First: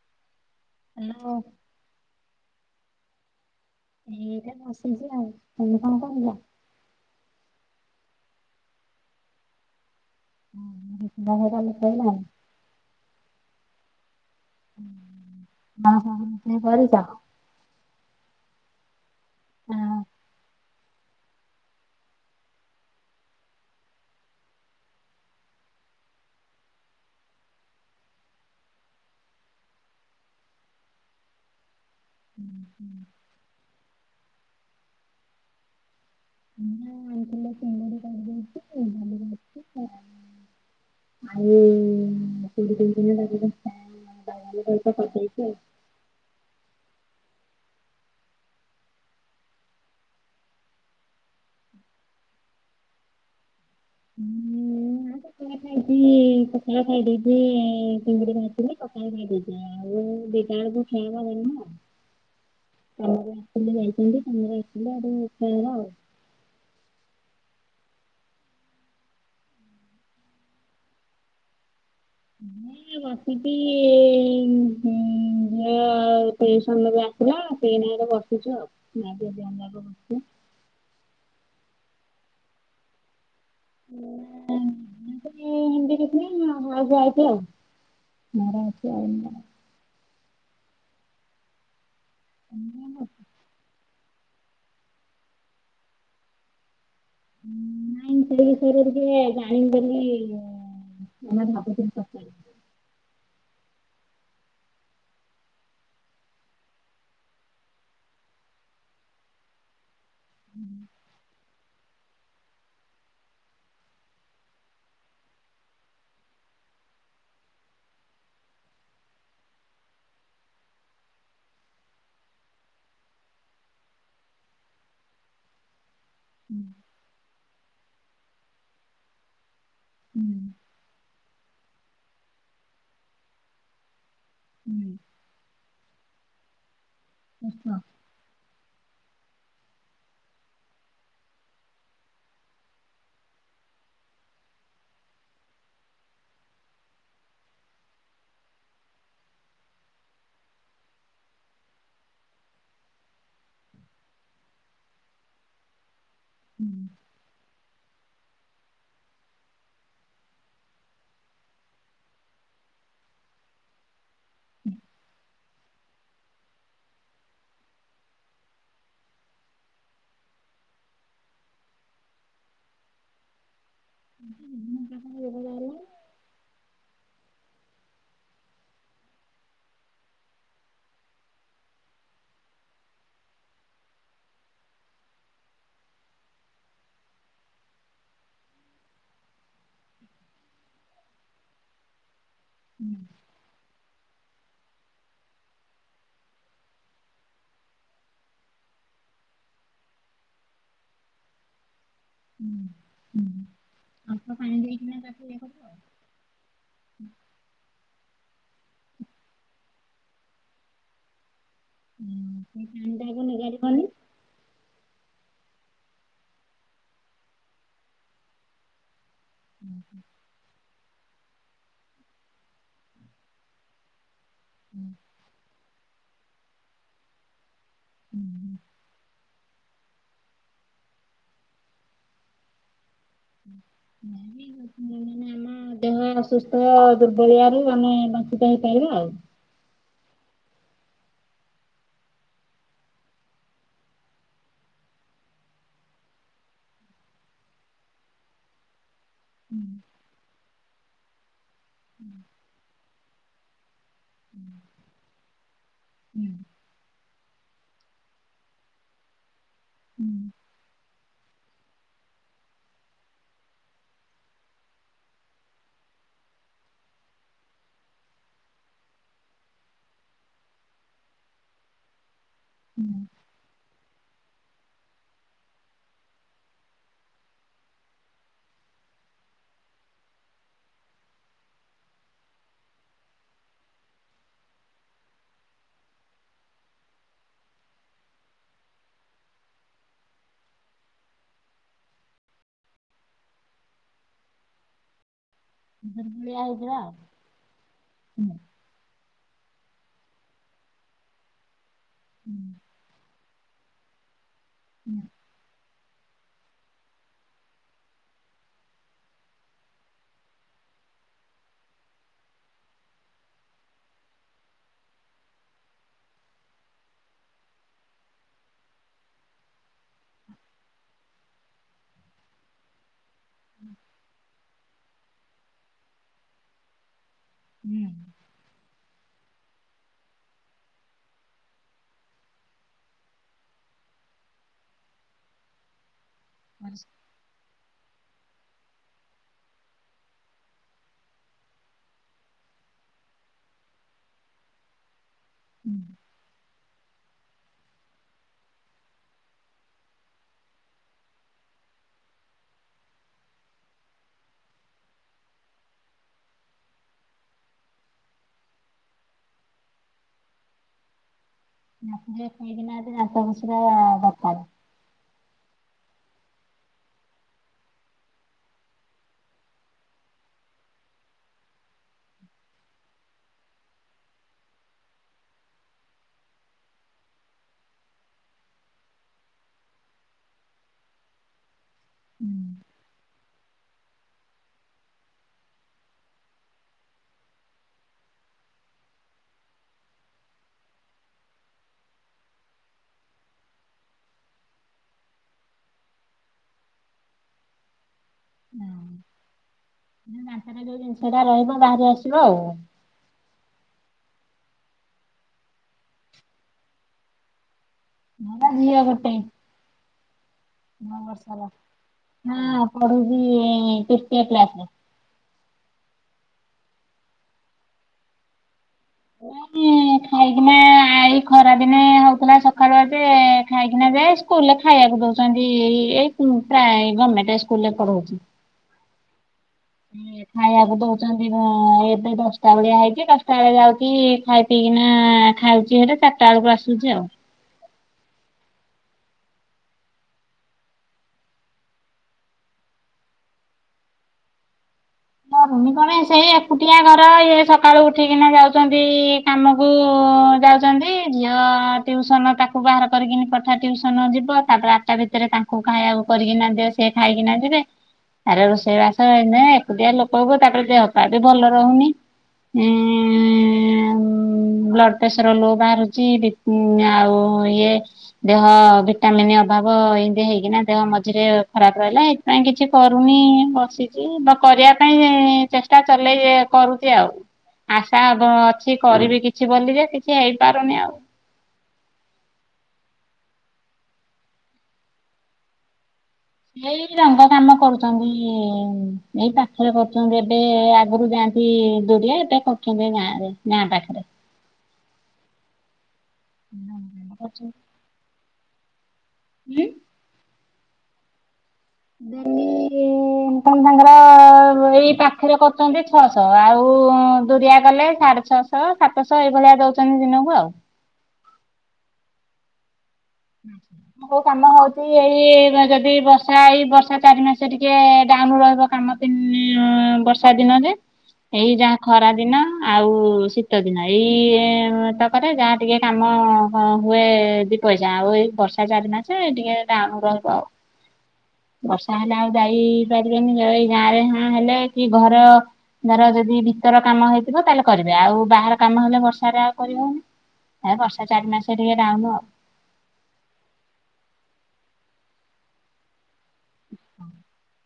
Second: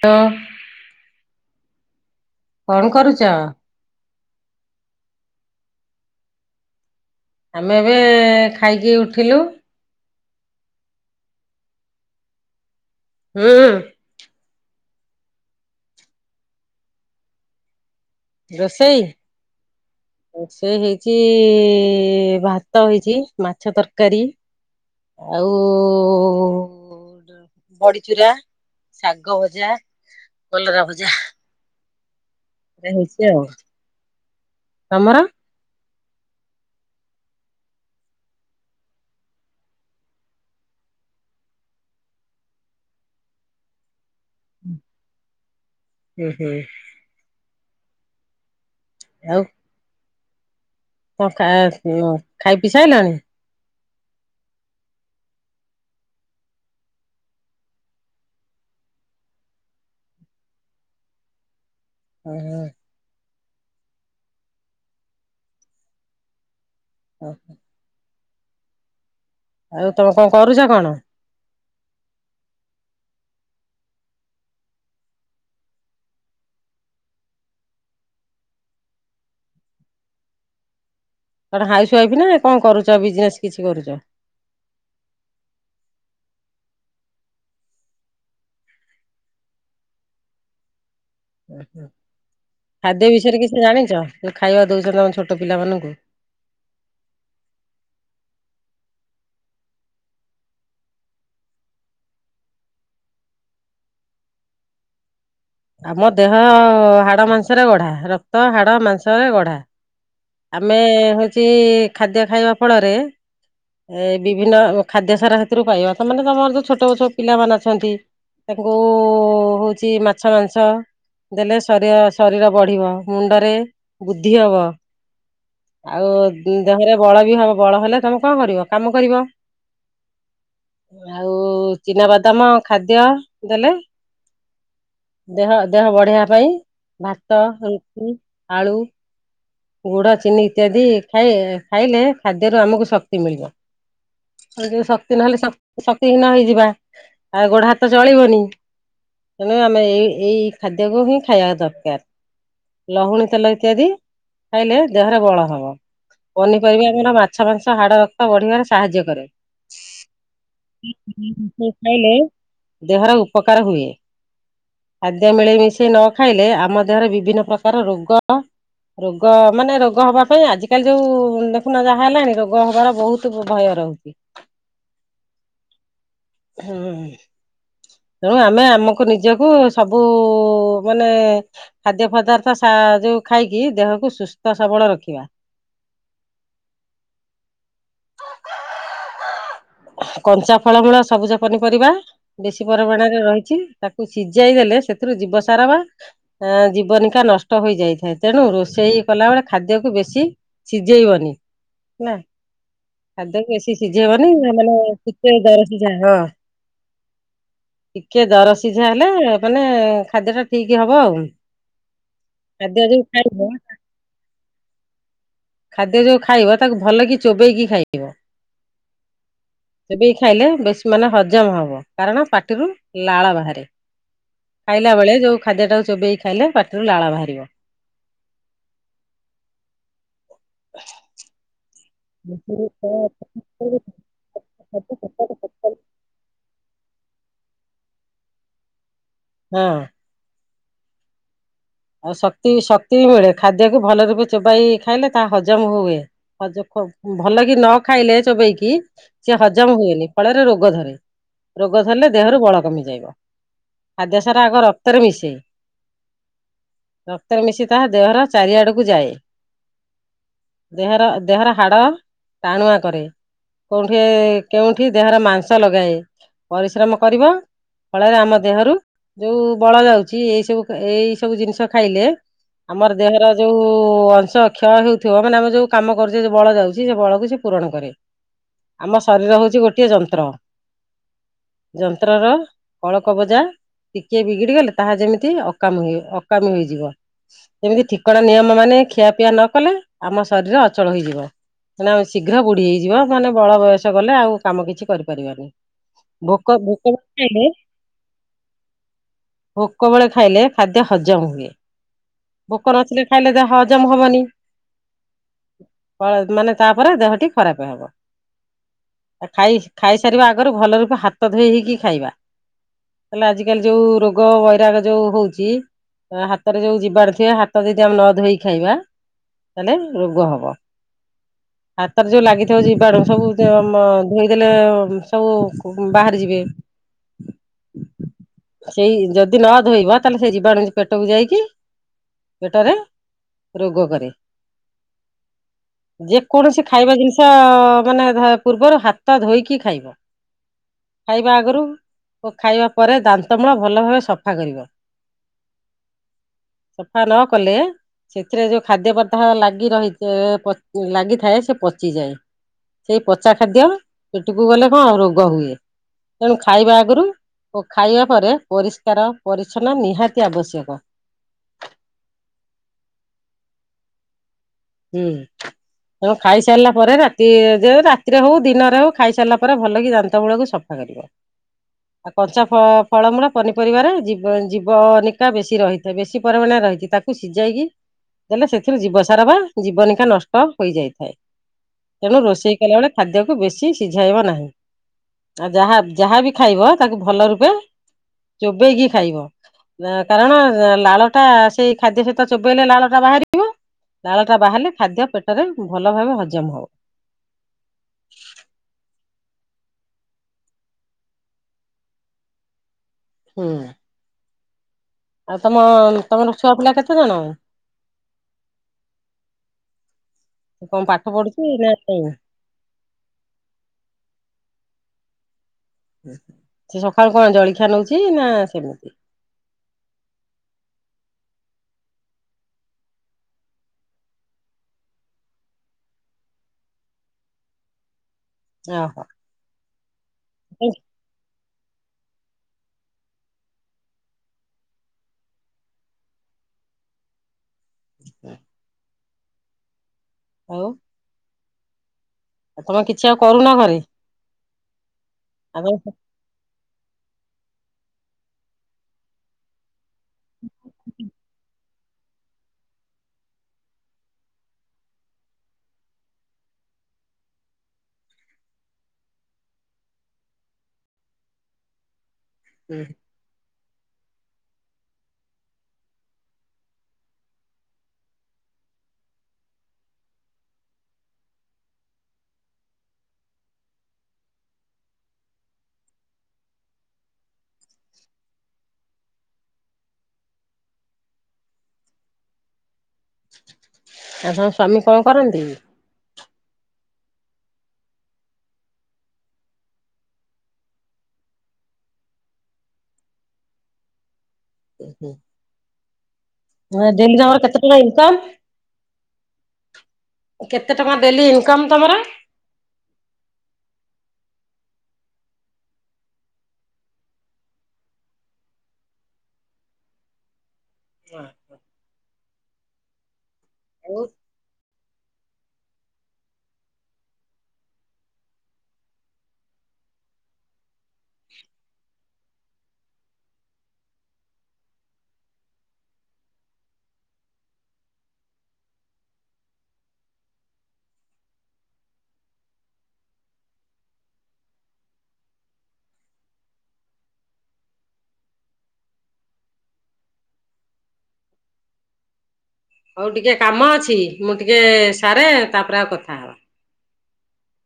ତ ହାଲୋ। କଣ କରୁଚ? ଏଇ ଏରା ବସିଚି ଆଉ ତମେ କଣ କରୁଚ? ଆମେ ଏବେ ଖାଇକି ଉଠିଲୁ। ଓହୋ ମାନେ [unintelligible] ଇଏ ପାଇଲା। ହୁଁ। [unintelligible] ରୋଷେଇ। ଏ ହେଇଚି ଭାତ ହେଇଚି ମାଛ ତରକାରୀ। ଆଉ। ବଡିଚୁରା ଶାଗ ଭଜା କଲରା ଭଜା। ହେଇଛି ଆଉ ତମର। [inaudible] ଡାଲି କରିଛି [unintelligible] ହୁଁ ହୁଁ। ଆଉ। କଣ ଖା ଉଁ ଖାଇ ପି ସାଇଲଣି। ହୁଁ। ଟିକେ ପଖାଳ ଖାଇ ଦେଇଛି ଚିଙ୍ଗୁଡି ଭାଜିଥିଲି ପଖାଳ ଖାଇ ଦେଇଥିଲି। ଆଉ ଦି ଟା ବେଳକୁ ଖାଇବା ଗରମ। ହୁଁ ହୁଁ। [unintelligible] ଉଁ ହୁଁ। ଆଉ ତମେ କଣ କରୁଛ କଣ। ମୁଁ ଏଇ ବାସିିକି ଏ ଉଁ ଝିଅ ଟ୍ୟୁସନ ରୁ ସେଇ ନାଗି ଏଇଠେ ବସିଛୁ ଆଉ ଆଉ ମା ଝିଅ ଦି ଜଣ ଯାକ ବସିଛୁ। କଣ ହାଉସ ୱାଇଫ ନା କଣ କରୁଛ ବିଜନେସ୍ କିଛି କରୁଛ। [unintelligible] ଉଁ ହୁଁ ଖାଦ୍ୟ ବିଷୟରେ କିଛି ଜାଣିଛ ଯୋଉ ଖାଇବା ଦଉଛନ୍ତି ଆମେ ଛୋଟ ପିଲାମାନଙ୍କୁ। ଉଁ ନାଇଁ ସେଇ ବିଷୟରେ ଟିକେ ଯାଣି ପାରୁନି ହୁଁ ତ ମୁଁ ଭାବୁଥିଲି ପଚାରିବି। ଆମ ଦେହ ହାଡ ମାଂସରେ ଗଢା ରକ୍ତ ହାଡ ମାଂସ ରେ ଗଢା। ଆମେ ହଉଛି ଖାଦ୍ୟ ଖାଇବା ଫଳରେ। ଏ ବିଭିନ୍ନ ଖାଦ୍ୟ ସାର ସେଥିରୁ ପାଇବା ତ ମାନେ ତମର ଯୋଉ ଛୋଟ ଯୋଉ ପିଲାମାନେ ଅଛନ୍ତି। ତାଙ୍କୁ ହଉଛି ମାଛ ମାଂସ। ଦେଲେ ଶରୀର ଶରୀର ବଢ଼ିବ ମୁଣ୍ଡରେ ବୁଦ୍ଧି ହବ। ଆଉ ହୁଁ, ଦେହରେ ବଳ ବି ହବ ବଳ ହେଲେ ତମେ କଣ କରିବ କାମ କରିବ। ହୁଁ। ଆଉ ଚିନା ବଦାମ ଖାଦ୍ୟ ଦେଲେ ହୁଁ, ଦେହ। ଦେହ ବଢ଼େଇିବା ପାଇଁ ଭାତ ସୁସ୍ଥ। ରୁଟି ଆଳୁ ଗୁଡ। ଚିନି ଇତ୍ୟାଦି ଖାଇ ଖାଇଲେ ଖାଦ୍ୟରୁ ଆମକୁ ଶକ୍ତି ମିଳିବ। ଏ ଯୋଉ ଶକ୍ତି ନହେଲେ ଶକ୍ତି ହୀନ ହେଇଯିବା ଆଉ ଗୋଡ ହାତ ଚଳିବନି। ତେଣୁ ଆମେ ଏଇ ଏଇ ଖାଦ୍ୟକୁ ହିଁ ଖାଇବା ଦରକାର। ଲହୁଣୀ ତେଲ ଇତ୍ୟାଦି ଖାଇଲେ ଦେହରେ ବଳ ହବ। ହୁଁ, ପନିପରିବା ଆମର ମାଛ ମାଂସ ହାଡ ରକ୍ତ ବଢିବାରେ ସାହାଯ୍ୟ କରେ। ସେ ଖାଇଲେ ଦେହର ଉପକାର ହୁଏ। ଖାଦ୍ୟ ମିଳି ମିଶେଇ ନ ଖାଇଲେ ଆମ ଦେହରେ ବିଭିନ୍ନ ପ୍ରକାର ରୋଗ। ରୋଗ ମାନେ ରୋଗ ହବା ପାଇଁ ଆଜିକାଲି ଯୋଉ ଦେଖୁନ ଯାହା ହେଲାଣି ରୋଗ ହବାର ବହୁତୁ। ଭୟ ରହୁଛି ବିଭିନ୍ନ ପ୍ରକାର ରୋଗ ବାହାରିଲାଣି। ହୁଁ। ତେଣୁ ଆମେ ଆମକୁ ନିଜକୁ ସବୁ ମାନେ। ଖାଦ୍ୟ ପଦାର୍ଥ ମା ଯୋଉ ଖାଇକି ଦେହକୁ ସୁସ୍ଥ ସବଳ ରଖିବା। କଞ୍ଚା ଫଳମୂଳ ସବୁଜ ପନିପରିବା ବେଶୀ ହୁଁ, ପରିମାଣରେ ରହିଛି। ତାକୁ ସିଝାଇ ଦେଲେ ସେଥିରୁ ଜୀବସାର ବା ତା ଜୀବନିକା ନଷ୍ଟ ହୋଇଯାଇଥାଏ ତେଣୁ ରୋଷେଇ କଲାବେଳେ ଖାଦ୍ୟକୁ ବେଶୀ ସିଝେଇବନି ନା ହୁଁ, ହୁଁ। ଖାଦ୍ୟକୁ ବେଶୀ ଅଳ୍ପ ସିଝେଇବନି ପାଣି ମାନେ ଦେଇକିନା ତାକୁ ଟିକେ ଇଏ କରିବ ଦର ଆଉ। ସିଝା ତା ହଁ ଟିକେ ଦର ସିଝା ହେଲେ ମାନେ ଖାଦ୍ୟ ଟା ଠିକ ହବ ଆଉ। ହୁଁ, ସେଇ ଖାଦ ଯୋଉ ପାଣିଟାକୁ ଖାଇିବ ନିଗାଡିବନି ଖାଦ୍ୟ ଯୋଉ ଖାଇବ ତାକୁ ଭଲ କି ଚୋବେଇକି ଖାଇବ। ଚୋବେଇକି ଖାଇଲେ ବେଶୀ ମାନେ ହଜମ ହବ କାରଣ ପାଟିରୁ ଲାଳ ବାହାରେ। ଖାଇଲା ବେଳେ ଯୋଉ ଖାଦ୍ୟ ଟାକୁ ଚୋବେଇକି ଖାଇଲେ ପାଟିରୁ ଲାଳ ବାହାରିବ। [unintelligible] [unintelligible] ହଁ ଆମ ଦେହ ଅସୁସ୍ଥ ଦୁର୍ବଳିଆ ରୁ ଆମେ ବଞ୍ଚିତ ହେଇପାରିବା ଆଉ। ହଁ। ଆଉ ଶକ୍ତି ଶକ୍ତି ବି ମିଳେ, ଖାଦ୍ୟକୁ ଭଲ ରୂପେ ଚୋବାଇ ଖାଇଲେ ତାହା ହଜମ ହୁଏ। ହଜ ଭଲ କି ନ ଖାଇଲେ ଚୋବେଇକି ସିଏ ହଜମ ହୁଏନି ଫଳରେ ରୋଗ ଧରେ ରୋଗ ଧରିଲେ ଦେହରୁ ବଳ କମିଯାଇବ। ଖାଦ୍ୟ ସାର ଆଗ ରକ୍ତରେ ମିଶେ। ହୁଁ। ରକ୍ତରେ ମିଶି ତାହା ଦେହର ଚାରିଆଡ଼କୁ ଯାଏ। ଦେହର ଦେହର ହାଡ଼ ଟାଣୁଆ କରେ। କଉଁଠି କେଉଁଠି ଦେହର ମାଂସ ଲଗାଏ ପରିଶ୍ରମ କରିବ। ଫଳରେ ଆମ ଦେହରୁ ଯୋଉ ବଳ ଯାଉଛି ଏଇ ସବୁ ଏଇ ସବୁ ଜିନିଷ ଶ ଖାଇଲେ ଆମର ଦେହର ଯୋଉ ଅଂଶ କ୍ଷୟ ହେଉଥିବ ମାନେ ଆମେ ଯୋଉ କାମ କରୁଛେ ଯୋଉ ବଳ ଯାଉଛି ସେ ବଳକୁ ସେ ପୂରଣ କରେ। ଆମ ଶରୀର ହଉଛି ଗୋଟିଏ ଯନ୍ତ୍ର। ଯନ୍ତ୍ରର କଳକବଜା ଟିକିଏ ବିଗିଡି ଗଲେ ତାହା ଯେମିତି ଅକାମି ଅକାମି ହୋଇଯିବ। ଏମିତି ଠିକଣା ନିୟମ ମାନେ ଖିଆପିଆ ନ କଲେ ଆମ ଶରୀର ଅଚଳ ହୋଇଯିବ। ହେନା ଆମେ ଶୀଘ୍ର ବୁଢି ହେଇଯିବ ମାନେ ବଳ ବୟସ ଗଲେ ଆଉ କାମ କିଛି କରିପାରିବାନି। ଦୁର୍ବଳିଆ ଭୋକ ହେଇଯିବା ଆଉ। ଭୋକ ନଖାଇଲେ ଭୋକ ବେଳେ ଖାଇଲେ ଖାଦ୍ୟ ହଜମ ହୁଏ, ଭୋକ ନଥିଲେ ଖାଇଲେ ଦେ ହ ଜମ ହବନି। ହୁଁ। ବ ମାନେ ତାପରେ ଦେହଟି ଖରାପ ହବ। ଖାଇ ଖାଇସାରିବା ଆଗରୁ ଭଲ ରୂପେ ହାତ ଧୋଇ ହେଇକି ଖାଇବା। ତାହେଲେ ଆଜି କାଲି ଯୋଉ ରୋଗ ବୈରାଗ ଯୋଉ ହଉଛି। ହାତରେ ଯୋଉ ଯିବାଣୁ ଥିବେ ହାତ ଯଦି ଆମେ ନ ଧୋଇ ଖାଇବା ତାହେଲେ ରୋଗ ହବ। ହାତରେ ଯୋଉ ଲାଗିଥିବ ଜୀବାଣୁ ସବୁ ଦ ମ ଧୋଇଦେଲେ ସବୁ କୁ ବାହାରି ଯିବେ। ହୁଁ। ସେଇ ଯଦି ନ ଧୋଇବା ତାହେଲେ ସେ ଯିବାଣୁ ପେଟକୁ ଯାଇକି ପେଟରେ ରୋଗ କରେ, ଯେ କୌଣସି ଖାଇବା ଜିନିଷ ମାନେ ଧର ପୂର୍ବରୁ ହାତ ଧୋଇକି ଖାଇବ। ଖାଇବା ଆଗରୁ। ଓ ଖାଇବା ପରେ ଦାନ୍ତମୂଳ ଭଲ ଭାବେ ସଫା କରିବ। ହୁଁ। ସଫା ନ କଲେ ସେଥିରେ ଯୋଉ ଖାଦ୍ୟ ପଦାର୍ଥ ଲାଗି ରହି ପ ଲାଗିଥାଏ ସେ ପଚିଯାଏ। ସେଇ ପଚା ଖାଦ୍ୟ ପେଟକୁ ଗଲେ କଣ ରୋଗ ହୁଏ। ତେଣୁ ଖାଇବା ଆଗରୁ ଓ ଖାଇବା ପରେ ପରିଷ୍କାର ପରିଚ୍ଛନ୍ନ ନିହାତି ଆବଶ୍ୟକ। [unintelligible] ଖାଇକିନା ଦାନ୍ତ ଘଷିବା ଦରକାର। ହୁଁ। ତେଣୁ ଖାଇସାରିଲା ପରେ ରାତି ଯେ ରାତିରେ ହଉ ଦିନରେ ହଉ ଖାଇସାରିଲା ପରେ ଭଲ କିି ଦାନ୍ତମୂଳ କୁ ସଫା କରିବ। କଞ୍ଚା ଫ ଫଳମୂଳ ପନିପରିବାରେ ଜୀବ ଯିବନିକା ବେଶୀ ରହିଥାଏ ବେଶୀ ପରିମାଣରେ ରହିଛି ତା କୁ ସିଝାଇକି ଦେଲେ ସେଥିରୁ ଜୀବସାର ବା ଜୀବନିକା ନଷ୍ଟ ହୋଇଯାଇଥାଏ। ତେଣୁ ରୋଷେଇ କଲାବେଳେ ଖାଦ୍ୟକୁ ବେଶି ସିଝାଇବ ନାହିଁ। ଆଉ ଯାହା ଯାହାବି ଖାଇବ ତାକୁ ଭଲ ରୂପେ ଚୋବେଇକି ଖାଇବ। କାରଣ ଲାଳଟା ସେଇ ଖାଦ୍ୟ ସହିତ ଚୋବେଇଲେ ଲାଳଟା ବାହାରିବ ଟା ବାହାରିଲେ ଖାଦ୍ୟ ପେଟରେ ଭଲ ଭାବେ ହଜମ ହବ। ହୁଁ ସେ ଦାନ୍ତଟା ଯୋଉ ଜିନିଷ ଟା ରହିବ ବାହାରି ଆସିବ ଆଉ। ହୁଁ। ଆଉ ତମ ତମର ଛୁଆ ପିଲା କେତେ ଜଣ? ଆମର ଝିଅ ଗୋଟେ। କଣ ନଅ ପାଠ ପଢୁଛି ବର୍ଷର ନା ନାଇଁ? ହଁ ପଢୁଛି ତୃତୀୟ କ୍ଲାସରେ। ସେ ସକାଳୁ କଣ ଜଳଖିଆ ନଉଛି ନା ସେମିତି? ନାଇଁ ଖାଇକି ନା ଁ ଦିନେ ହଉଥିଲା ସକାଳୁଆ ଜେ ଖାଇକିନା ଯାଏ ସ୍କୁଲରେ ଖାଇବାକୁ ଦଉଛନ୍ତି ଏଇ ହୁଁପ୍ରାୟେ ଗଭର୍ଣ୍ଣମେଣ୍ଟ ସ୍କୁଲରେ ପଢଉଛି। ଓହୋ। ଏ ଖାଇବାକୁ ଦଉଛନ୍ତି ଭଁ ଏବେ ଦଶଟା ବେଳିଆ ହେଇଛି ଦଶଟା ବେଳେ ଯାଉଛି ଖାଇ ପିଇକିନା ଖାଉଛି ହେଠେ ଚାରିଟା ବେଳକୁ ଆସୁଛି ଆଉ। ହଁ ଆଉ। ଆଉ ତମେ କିଛି ଆଉ କରୁନା ଘରେ? ନା ଭନି ଆଉ କଣ [inaudible] ସେଇଆ ଏକୁଟିଆ ଘର ଇଏ ସକାଳୁ ଉଠିକିନା ଯାଉଛନ୍ତି କାମକୁ ଯାଉ ଚନ୍ତି ଝିଅ ଅ ଟ୍ୟୁସନ ତାକୁ ବାହାର କରିକିନି ପଠା ଟ୍ୟୁସନ ଯିବ ତାପରେ ଆଠଟା ଭିତରେ ତାଙ୍କୁ ଖାଇବାକୁ କରିକିନା ଦେ ସେ ଖାଇକିନା ଯିବେ ତାରେ ରୋଷେଇ ବାସ ଏଇନେ ଏକୁଟିଆ ଲୋକ। କହୁ କହୁ ତାପରେ ଦେହପା ବି ଭଲ ରହୁନି ଇଁ ହୁଁ ବ୍ଲଡ ପ୍ରେସର ଲୋ ବାହାରୁଛି ବିପି ଆଉ ଇଏ ଦେହ ଭିଟାମିନ୍ ଅଭାବ ଏମିତି ହେଇକିନା ଦେହ ମଝିରେ ଖରାପ ରହିଲା। କାଇଁ କିଛି କରୁନି ବସିଛି ବାପ ଘରିଆ କ ଚେଷ୍ଟା ଚଲେଇ କରୁଛି ଆଉ। ଆଶା ଅଛି କରିବି କିଛି ବୋଲି ଯେ କିଛି ହେଇପାରୁନି ଆଉ। ଆ ତମ ସ୍ଵାମୀ କଣ କରନ୍ତି? ଏଇ ରଙ୍ଗ କାମ କରୁଚନ୍ତି, ଏଇ ପାଖରେ କରୁଛନ୍ତି ଏବେ, ଆଗରୁ ଯାଆ [unintelligible] ଦୁରିଆ, ଏବେ କରଚନ୍ତି ଗାଁ ରେ, ଗାଁ ପାଖରେ। ଓ ହୁଁ। ଡେଲି ତାଙ୍କର କରୁଛନ୍ତି। କେତେ ଟଙ୍କା ଇନକମ୍? ହୁଁ। କେତେ ଟଙ୍କା ଡେଲି ଇନକମ ତମର? ଡ଼େଲିି ଇନକମ ତାଙ୍କର ଏଇ ପାଖରେ କରୁଚନ୍ତି ଛଅଶହ, ଆଉ ଦୁରିଆ କଲେ ସାଢେ ଛଅଶହ। ଛଅ ସାତଶହ, ଏଇଭଳିଆ ଦଉଛନ୍ତି ଦିନକୁ ଆଉ। [unintelligible] ହୁଁ। ବହୁ ଯଉ କାମ ହଉଚି, ଏଇ ଯଦି ବର୍ଷା, ଏଇ ବର୍ଷା ଚାରି ମାସେ ଟିକେ ଡାଉନ ରହିବ କାମ। [unintelligible] ବର୍ଷା ଦିନରେ, ଏଇ ଯାହା ଖରା ଦିନ ଆଉ ଶୀତ ଦିନ, ଏଇ ତକରେ ଯାହା ଟିକେ କାମ ହୁଏ ଦି ପଇ ଯାଉ ଏଇ ବର୍ଷା ଚାରି ମାସେ, ଟିକେ ଡାଉନୁ ରହିବ ଆଉ। ବର୍ଷା ହେଲେ ଆଉ ଯାଇ ପାରିବେନି, ଏଇ ଗାଁ ରେ ହଁ ହେଲେ, କି ଘର ଧର ଯଦି ଭିତର କାମ ହେଇଥିବ, ତାହେଲେ କରିବେ, ଆଉ ବାହାର କାମ ହେଲେ ବର୍ଷା ରେ ଆଉ କରି ହଉନି। ଆ, ବର୍ଷା ଚାରି ମାସେ ଟିକେ ଡାଉନୁ ଆଉ। ହଉ ଟିକେ କାମ ଅଛି, ମୁଁ ଟିକେ ସାରେ, ତାପରେ ଆଉ କଥା ହବା। [unintelligible]